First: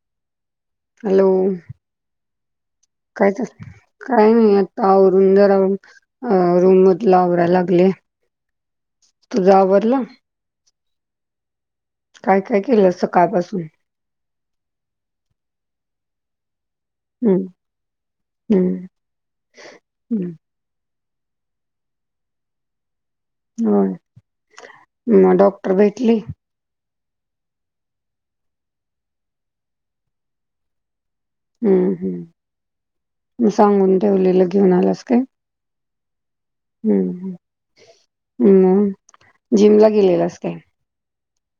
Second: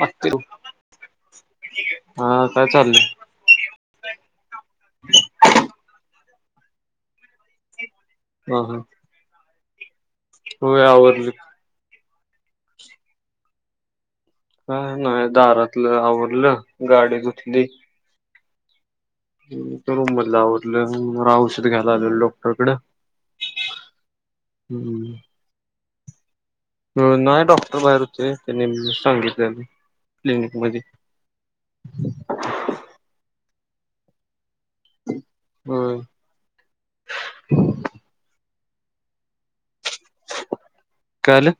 मस् [inaudible] हॅलो चाललंय काय तर काय नाही आता आवरून जरा अह रूम मधल आवरातला लागले हा हा तुझ आवरला हो आवरल काय काय केलं सकाळपासून. हा नाही दारातलं आवरल गाडी हम्म धुतली. हम्म. रूम हम्म मध आवरलं औषध घ्यायला आलेलं डॉक्टरकडं. हो हम्म म डॉक्टर भेटली. नाही डॉक्टर बाहेर होते त्यांनी सांगितले क्लिनिक मध्ये हम्म हम्म मग सांगून ठेवलेल घेऊन आलास का हम हम्म हम्म मग जिमला गेलेलास काय काय झालं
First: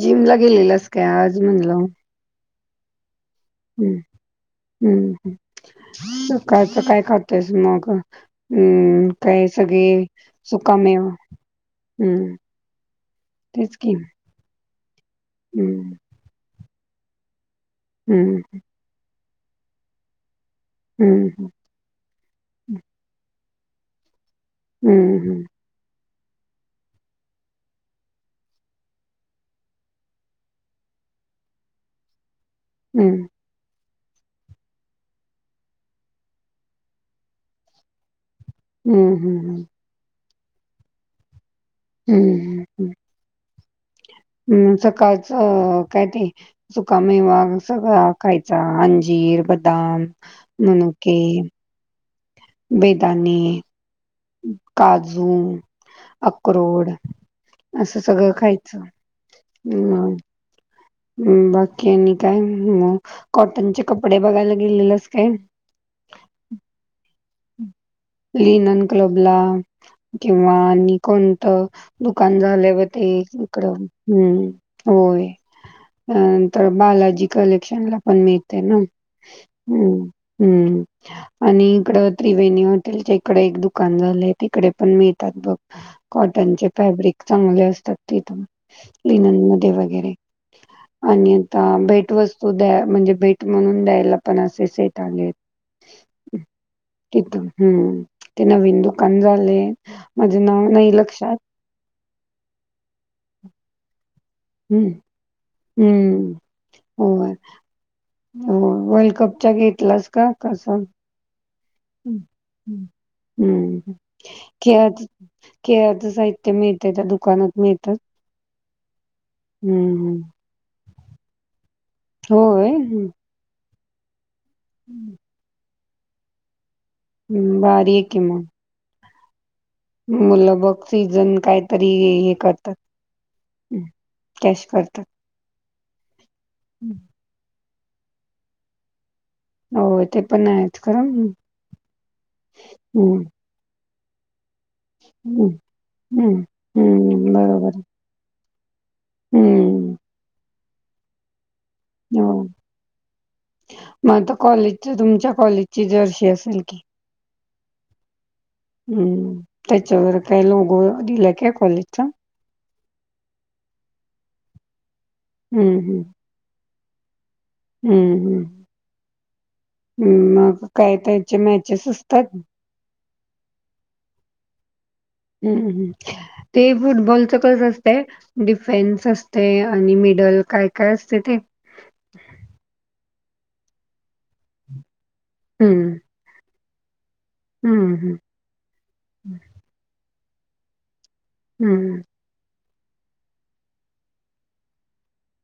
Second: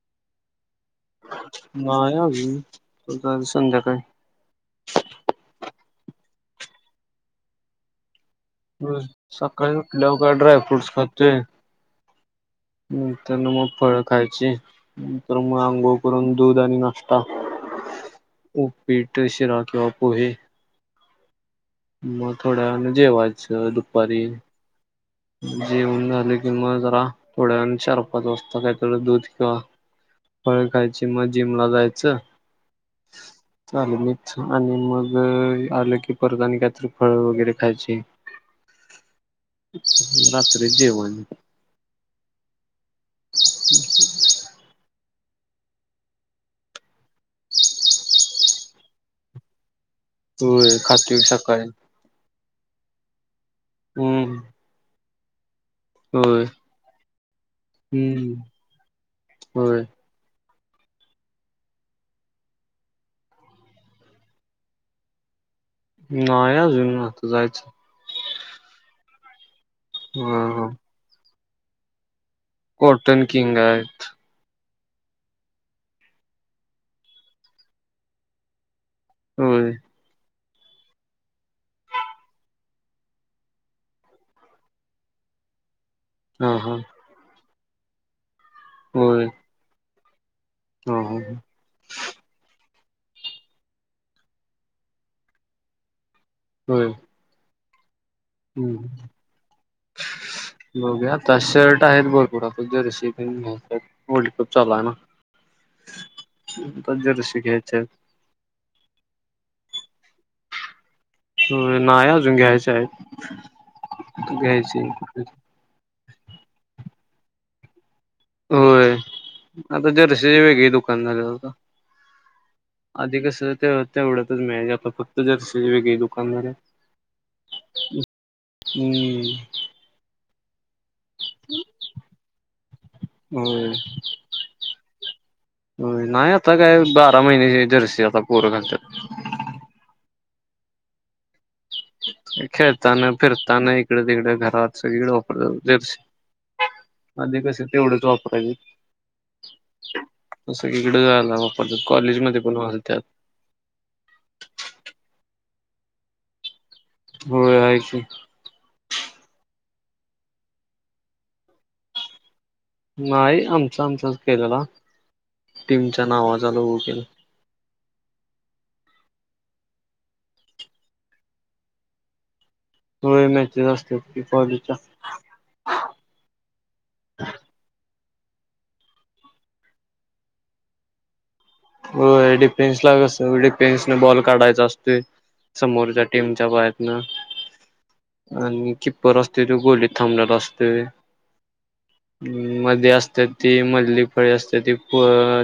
जिमला गेलेलास काय आज म्हणलं नाही अजून संध्याकाळी हम् हम्म सकाळचा काय खातोस मग हम्म काय सकाळी सगळे उठल्या हो काय ड्रा फ्रूट्स सुकामेवा खातोय हम्म नंतर नी मग तेच की फळ खायची नंतर मग हम्म अंघोळ करून दूध आणि नाश्टा हम्म उपीट शिरा किंवा पोहे हम्म हम् मग थोड्या न जेवायच दुपारी हं, हं, जेवण झाले किंवा जरा थोड्या चारपाच वाजता काहीतरी दूध किंवा फळ खायची मग जिमला जायचं हम्म झालं मी आणि मग आलं की परत आणि काहीतरी फळ वगैरे खायची हम्म हम् हम रात्री जेवाण हम्म ह हम् सकाळच काय ते सुका मेवा सगळा खायचा, अंजीर, बदाम, बदाम, होय खातोय मुनुके, सकाळी बेदाने, हम्म. [unintelligible] होय अक्रोड असं सगळं हम्म खायचं. होय मग [inaudible] हम् बाकी आणि काय मग कॉटनचे कपडे बघायला गेलेलास काय? जायच लिनन क्लब ला हा किंवा हा आणि कोणतं दुकान झाल्यावर ते कॉटन किंग इकडं आहेत हम् होय नंतर बालाजी कलेक्शन ला पण मिळते ना. होय हम् हम्म आणि इकडं त्रिवेणीच्या तच्या इकडे एक दुकान झालंय तिकडे पण मिळतात बघ. हा कॉटनचे हा फॅब्रिक चांगले अस तिथं होय लिनन मध्ये वगैरे. हा हा आणि आता भेट वस्तू द्या म्हणजे भेट म्हणून द्यायला पण असे सेट आले होय तिथून हम्म. ते हम्म नवीन दुकान झाले माझे नाव नाही बघूया लक्षात आता शर्ट आहेत भरपूर आता जर्सी वर्ल्ड कप चालू आहे ना. हम्म आता हो. जर्सी घ्यायच्या हो वर्ल्ड कपच्या घेतलास का कसा? आहेत नाही अजून घ्यायच्या हम् आहेत घ्यायची खेळाचं खेळाचं साहित्य मिळते त्या दुकानात मिळ होय आता हम्म जर्शीची वेगळी दुकान झालेत आत्ता. होय हं. अधिक कस ते तेवढतच मिळायचं आता फक्त जर्शी ची वी दुकान झाल्यात. हम् भारी आहे की मग. हम् मला. बग सीझन काय तरी, हे करतात होय कॅश करतात. हो नाही. आता काय बारा महिने जर्सी आता पोर घालतात. हो ते पण आहेच खर- खेळताना, फिरताना इकडे तिकडे घर- सगळीकडे हम्म वापर हम्म [unintelligible] हम्म आधी कस बरोबर आहे. तेवढंच वापरय- हम्म. त सगळीकडं आलं. हं. मग तु कॉलेज तुमच्या कॉलेज- ची जर्शी असेल की. हो आहे की. हम्म. त्याच्यावर काय लोगो दिलाय काय कॉलेजचा? नाही आमच आमचच केलेला. हम्म हम्म टीमच्या नावाचा लोगो केला. हम्म हम्म. हम्. मग काय त्याचे मॅचेस असतात. होय, मॅचेस असतात कि कॉलेजच्या. हम्म हम्म ते फुटबॉलचं कसं असतंय डिफेन्स असते आणि मिडल काय काय असते ते? हो डिफेन्सला कस? डिफेन्स न बॉल- काढायच असते. हम्म समोरच्या टीमच्या बाहेतनं. हम्म आणि किप्पर असते तो गोलीत थांबलेला असतोय. हम्म. मध्ये असते ती मधली फळी असते ती फ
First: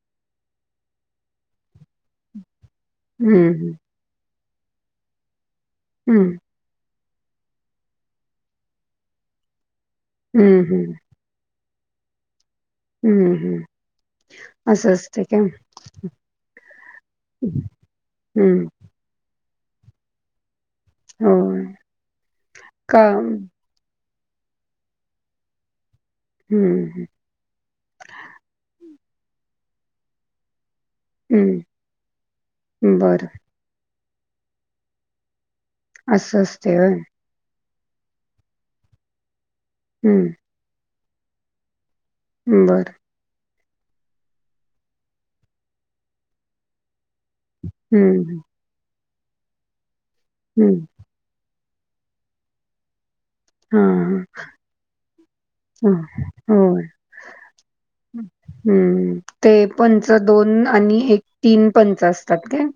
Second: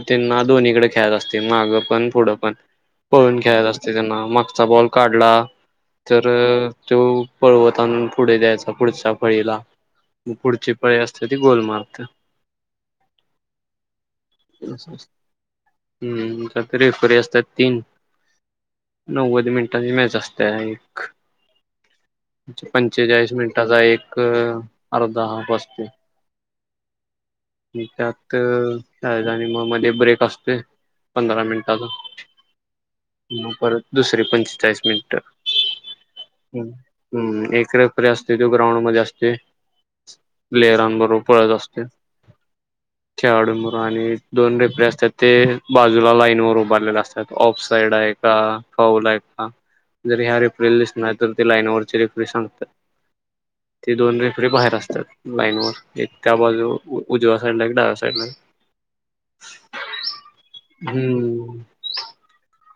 -त्यांना दोन्हीकडे- खेलायचं असते. मागं पण पुढं पण पळून खेळत हम्म असते. त्यांना मागचा बॉल काढला- तर हम्म तो पळवतान पुढे द्यायचा. पुढच्या फळीला. मग हम्म हम्म पुढची हम्म पळी असते ती गोल मारते हम्म हम्म अस असत ते. हम् का त रेफरी असतात तीन. हम्म नऊ- नव्वद मिनिटांची मॅच असत्या. एक हो का पंचेचाळीस मिनिटाचा एक- एक आर्धा हाफ आसतोय हम्म आणि त्यात- त्या आणि मग मध्ये ब्रेक असते पंधरा हम्म मिनिटाचा बरं मग परत- दुसरे पंचेचाळीस मिनिट. अस असतय व्हय? रेफ्रि असते ती ग्राउंड मध्ये असते. हम्म प्लेयरांबरोबर पळत असते. बरं. आणि दोन रेफ्री असतात ते बाजूला लाईन वर उभारलेले असत- ऑफ साइड आहे का? हम्म फाऊल आहे का? जर ह्या रिप्रिल हम्म दिसणार तर ते लाईन व- चे रेफ्रि सांगतात. ते दोन हां रेफरी बाहेर असतात लाईनवर. हां एक त्या बाजू होय उजव्या साईडला एक डाव्या साईडला. हम् ते- पंच दोन आणि एक हम्म तीन पंच असतात काय?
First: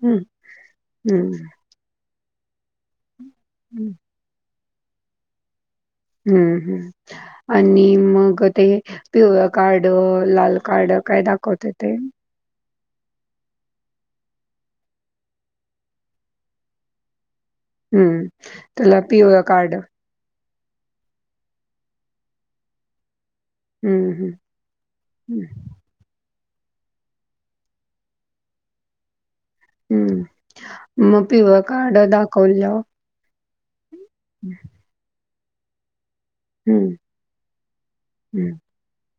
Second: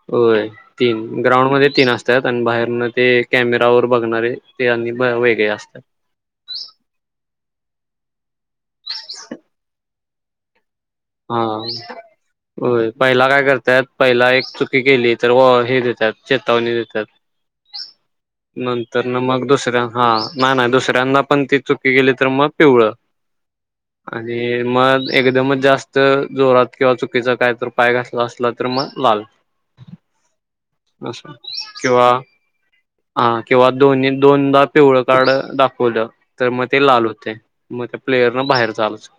त आणि बाहेर ते कॅमेरा वर बघणारे ते आणि वेगळे असतात. हम्म ह् आणि मग ते पिवळ कार्ड, लाल- कार्ड काय हा दाखवते ते? होय पहिला काय करतात? पहिला एक चुकी केली तर व हे देतात चेतावणी देतात. हम्म. त्याला नंतर ना पिवळं मग, कार्ड. दुसऱ्या हा- ना नाही दुसऱ्यांदा पण ती चुकी केेली तर मग पिवळ. हम्म, हम्म, आणि मग हम्म, एकदमच जास्त- जोरात किंवा चुकीच काय तर पाय घातला असलं तर मग लाल. हम्म. अस मग पिवळं कार्ड किंवा दाखवल्यावर हा किंवा दोन्ही हम्म, दोनदा पिवळं कार्ड दाखवलं तर मग ते हम्म, लाल होते. मग त्या प्लेयर न बाहेर जायाच.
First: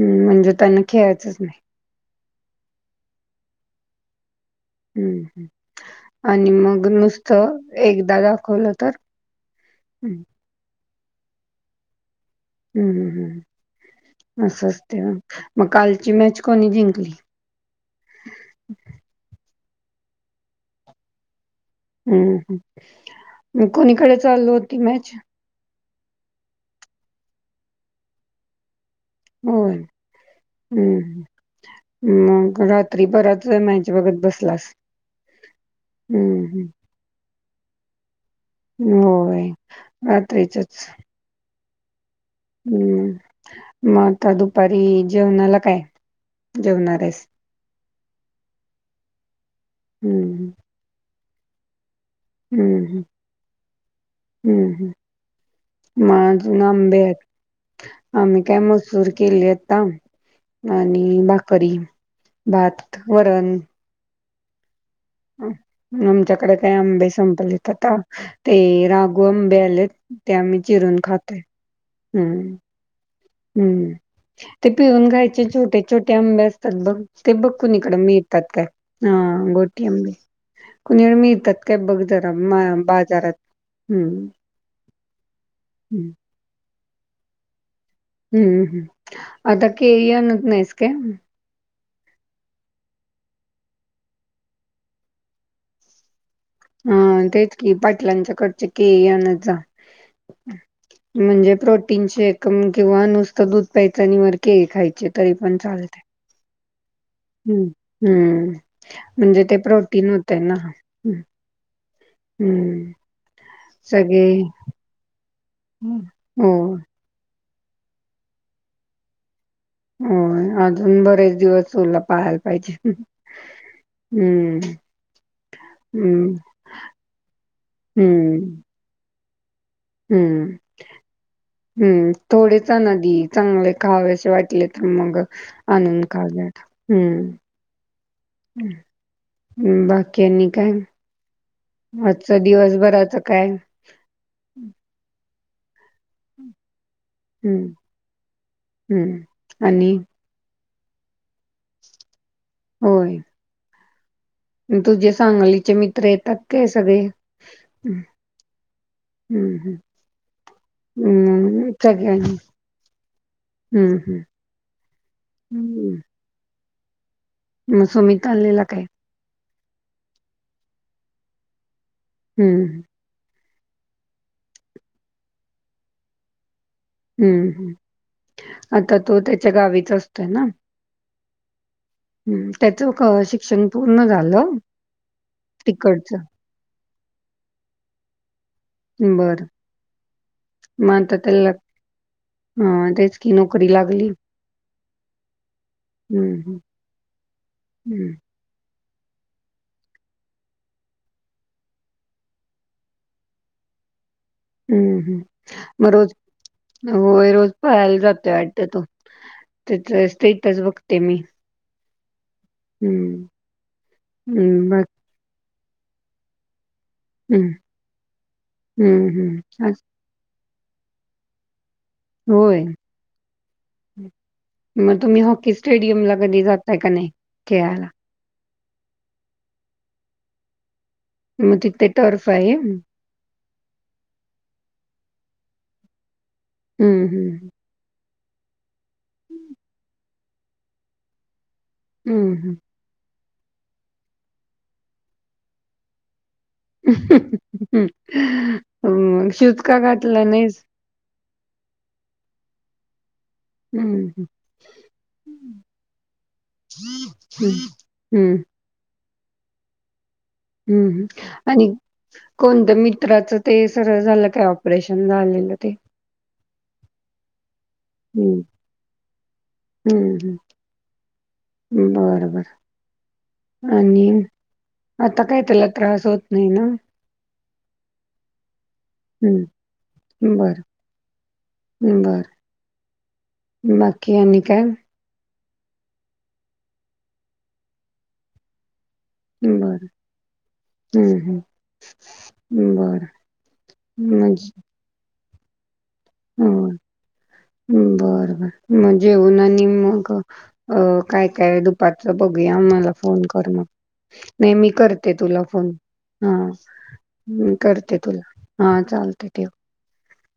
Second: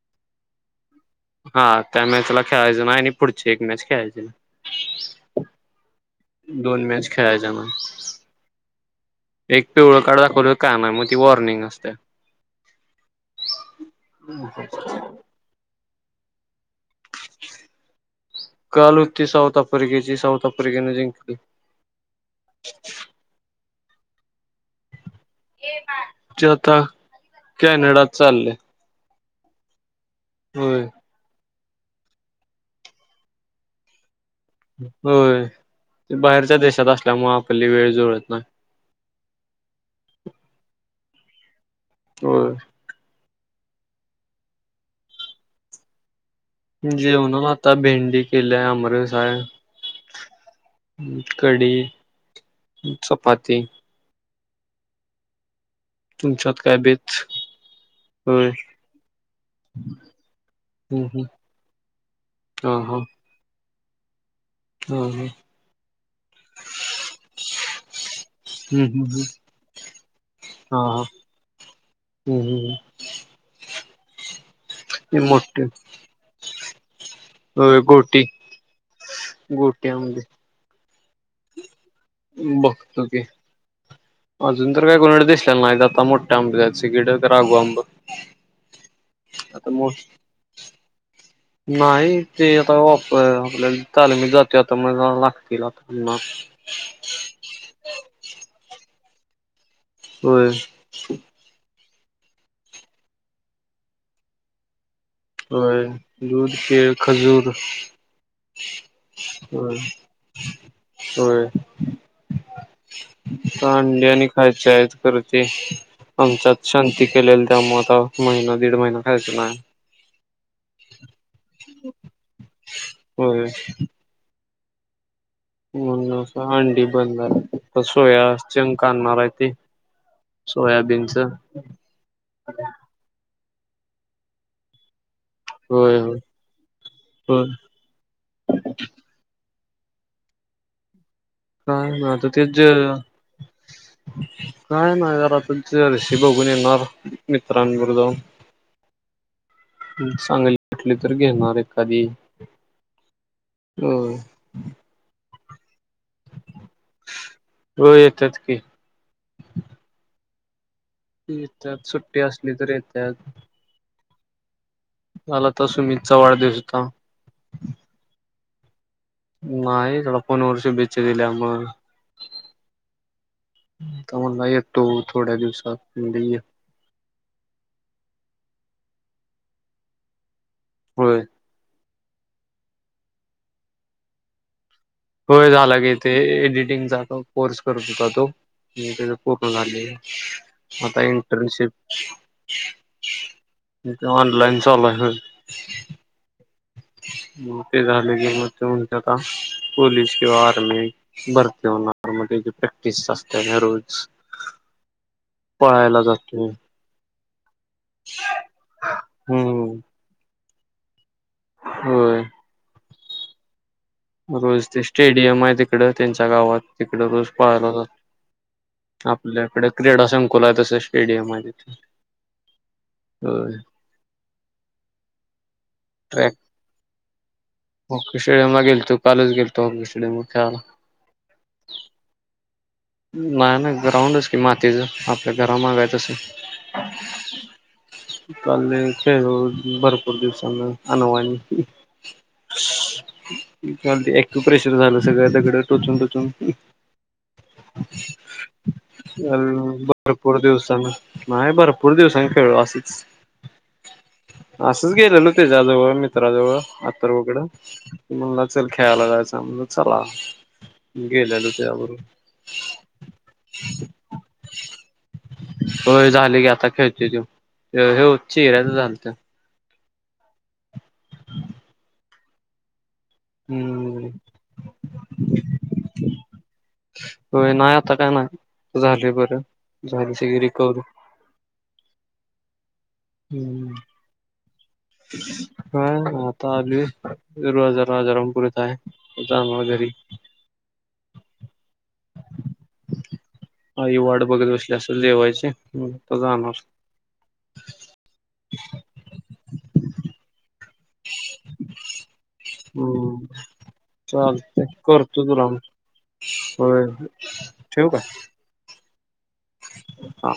हम् म्हणजे त्यांना खेळायचंच नाही. त्याला खेळायच नाही आणि पुढचे एक मॅच खेळायची नाय. हम्म ह आणि दोन मग मॅच खेळायच्या नुसतं नाही एकदा दाखवलं तर? एक पिवळं हं, कार्ड दाखवल तर काय नाय मग ती वॉर्निंग असते. हम्मम् हम् अस असते मग कालची मॅच कोणी जिंकली? काल होती साऊथ आफ्रिकेची साऊथ आफ्रिकेने जिंकली. हम्म म कोणीकडे चालु होती मॅच? जे आता कॅनडात चालले. होय होय हम्म मग रात्री बराच वेळ मॅच बघत बस होय ते बाहेरच्या हं. देशात असल्यामुळे आपली वेळ जुळत नाय. होय रात्रीचच होय. हम्म. मग आता दुपारी जेवणाला काय? जेवणार आहेस? जेवन आता भेंडी केल्या, आमरस हाय. हम्म कडी, हम्म चपाती हम्म हम् मग तुमच्यात आजून काय आंबे बेत आहेत? आम्ही होय. काय मसूर केली आता. हम्म आणि हम्म भाकरी, हा हा भात, वरण हा आमच्याकडे काय अंआंबे संबलितता ते हम्म हम्म राघु आंबे आलेत ते आम्ही हा चिरून हा खातोय. हम्म हम्म ते पिऊन खायचे मोठे छोटे छोटे आंबे असतात, बघ ते बघ होय कुणीकडं गोटी मिळतात काय हा गोटी आंबे कुणीकडे मिळतात काय? ते बघं जरा बघतो की बाजारात हम्म अजून तर काय कोणाकडे दिसलेले नाय आता मोठे आंब द्यायचे राघू आंब हम्मम् आता केळी आणत नायस काय? नाही ते आता आपल्या तालमिक जातोय आता म लागतील आता पुन्हा हा तेच कि पाटलांच्याकडची केळी आणत जा होय म्हणजे प्रो टीन शेक म किंवा नुसत दूध प्यायचं नी वर केळी खायची. तरी पण होय चालतय. दूध केळ खजूर हं म्हणजे ते होय प्रोटीन मिळतय ना हम् होय हम्म अंडी सगळे आणि खायचे परत ते हम्म. हो आमच्यात शांती केलेली. त्यामुळ आता महिना दीड महिना खायच नाय. हो अजून बरेच दिवस तुला पाळायला पाहिजे. होय हम्म हम्म म्हण अंडी बंदाय सोया चंक आणाराय ते हम्म सोयाबीनच हम्म थोडेच न चांगले खावेसे वाटले तर मग होय आणून होय खावेत हम्म होय बाकी आनी काय? काय ना आता आजचं ते ज दिवसभराचं काय? शी बघून येणार हं, मित्रांबरोबर जाऊन. हं. आणि चांगली कुठलीं तर घेणार एखादी होय. अं तुझे सांगलीचे मित्र येतात काय सगळे? हो हम्म येतात की हम्म हम्म येतात सग सुट्टी हम्म असली तर येतात हम्म मला तर सुमितचा वाढदिवस होता. मग सुमित आलेला काय? नाही त्याला फोन वर शुभेच्छां दिल्या मग हम्म तो म्हटला थोड्या दिवसांत हम्म हम् आता तो त्याच्या गावीच असतोय ना हो हम् त्याचं शिक्षण पूर्ण झालं होय झाला गी तेे तिकडचं? एडिटिंगचा कोर्स करत होता तो म बरं. पूर्ण झाले आता इंटर्नशिप हा तेच कि नोकरी लागली ऑनलाईन चालू हम्म हम् म ते झाले के म आता पोलीस किंवा आर्मी भरती होणार म्हणजे प्रॅक्टिस असते ना रोज हम्म हम् म पळायला रज जातो हो रोज पहायला जात वाटत तो हम्म त्याच स्टेटस बघते मी होम हम्म रोज ते स्टेडियम आहे तिकड त्यांच्या गावात तिकडे रोज हं, पळायला हं, हं. आपल्याकडे असं क्रीडा संख अकोला तसं स्टेडियम आहे तिथे होय होय मग तुम्ही हॉकी स्टेडियम ला ट्रॅक कधी जातय कनाय हॉकी स्टेडियम गेलतू कालच गेलतो हॉकी स्टेडियम वर खेळयला मग तथ टर्फ आहे नाही नाही ग्राउंडच कि मातीच आपल्या घरामागाय तस हम्म हम्म कालले खेळ भरपूर दिवसाांन अनवानी हम्म हम्म चाल ्य प्रेशर झालं सगळं दगङ टोचून टोचून मग काल शूतका घातला भरपूर नाही दिवसानं नाही बरं पूर दिवसां खेळू असंच हम्म हम् असंच गेलेलो त्याच्याजवळ मित्राजवळ अथर्व कङ हं, हं, हं. म्हणला चल खेळायला जायचं आम चला हम्म् गेलेलो आणि त्याच्याबरोबर कोणतं मित्राचं ते सरळ झालं काय ऑपरेशन झालेलं ते हो झाले गी आता खेळते त हे हम्म. िऱ्याच झाल ते हम्म हम् बरोबर हम्म आणि आता काय त्याला त्रास होत नाही ना हो नाही आता काय नाही झाले बरं हम्म झाली सगळी रिकवर्ही बं बर बाकी अन काय ह आता आलूय राजारामपुरी हाय जाणार बरं घरी हम्म हम्म बरं आई वाट म्हणजे बघत बसली असल जेवायची आता हो जाणार बर बर मग जेवन आणि मग अ काय काय वेळ दुपारचं बघूया म्हाला हम्म फोन कर मग नाही मी करते तुला फोन हो हम् करते तुला, हा चालऽऽ हा,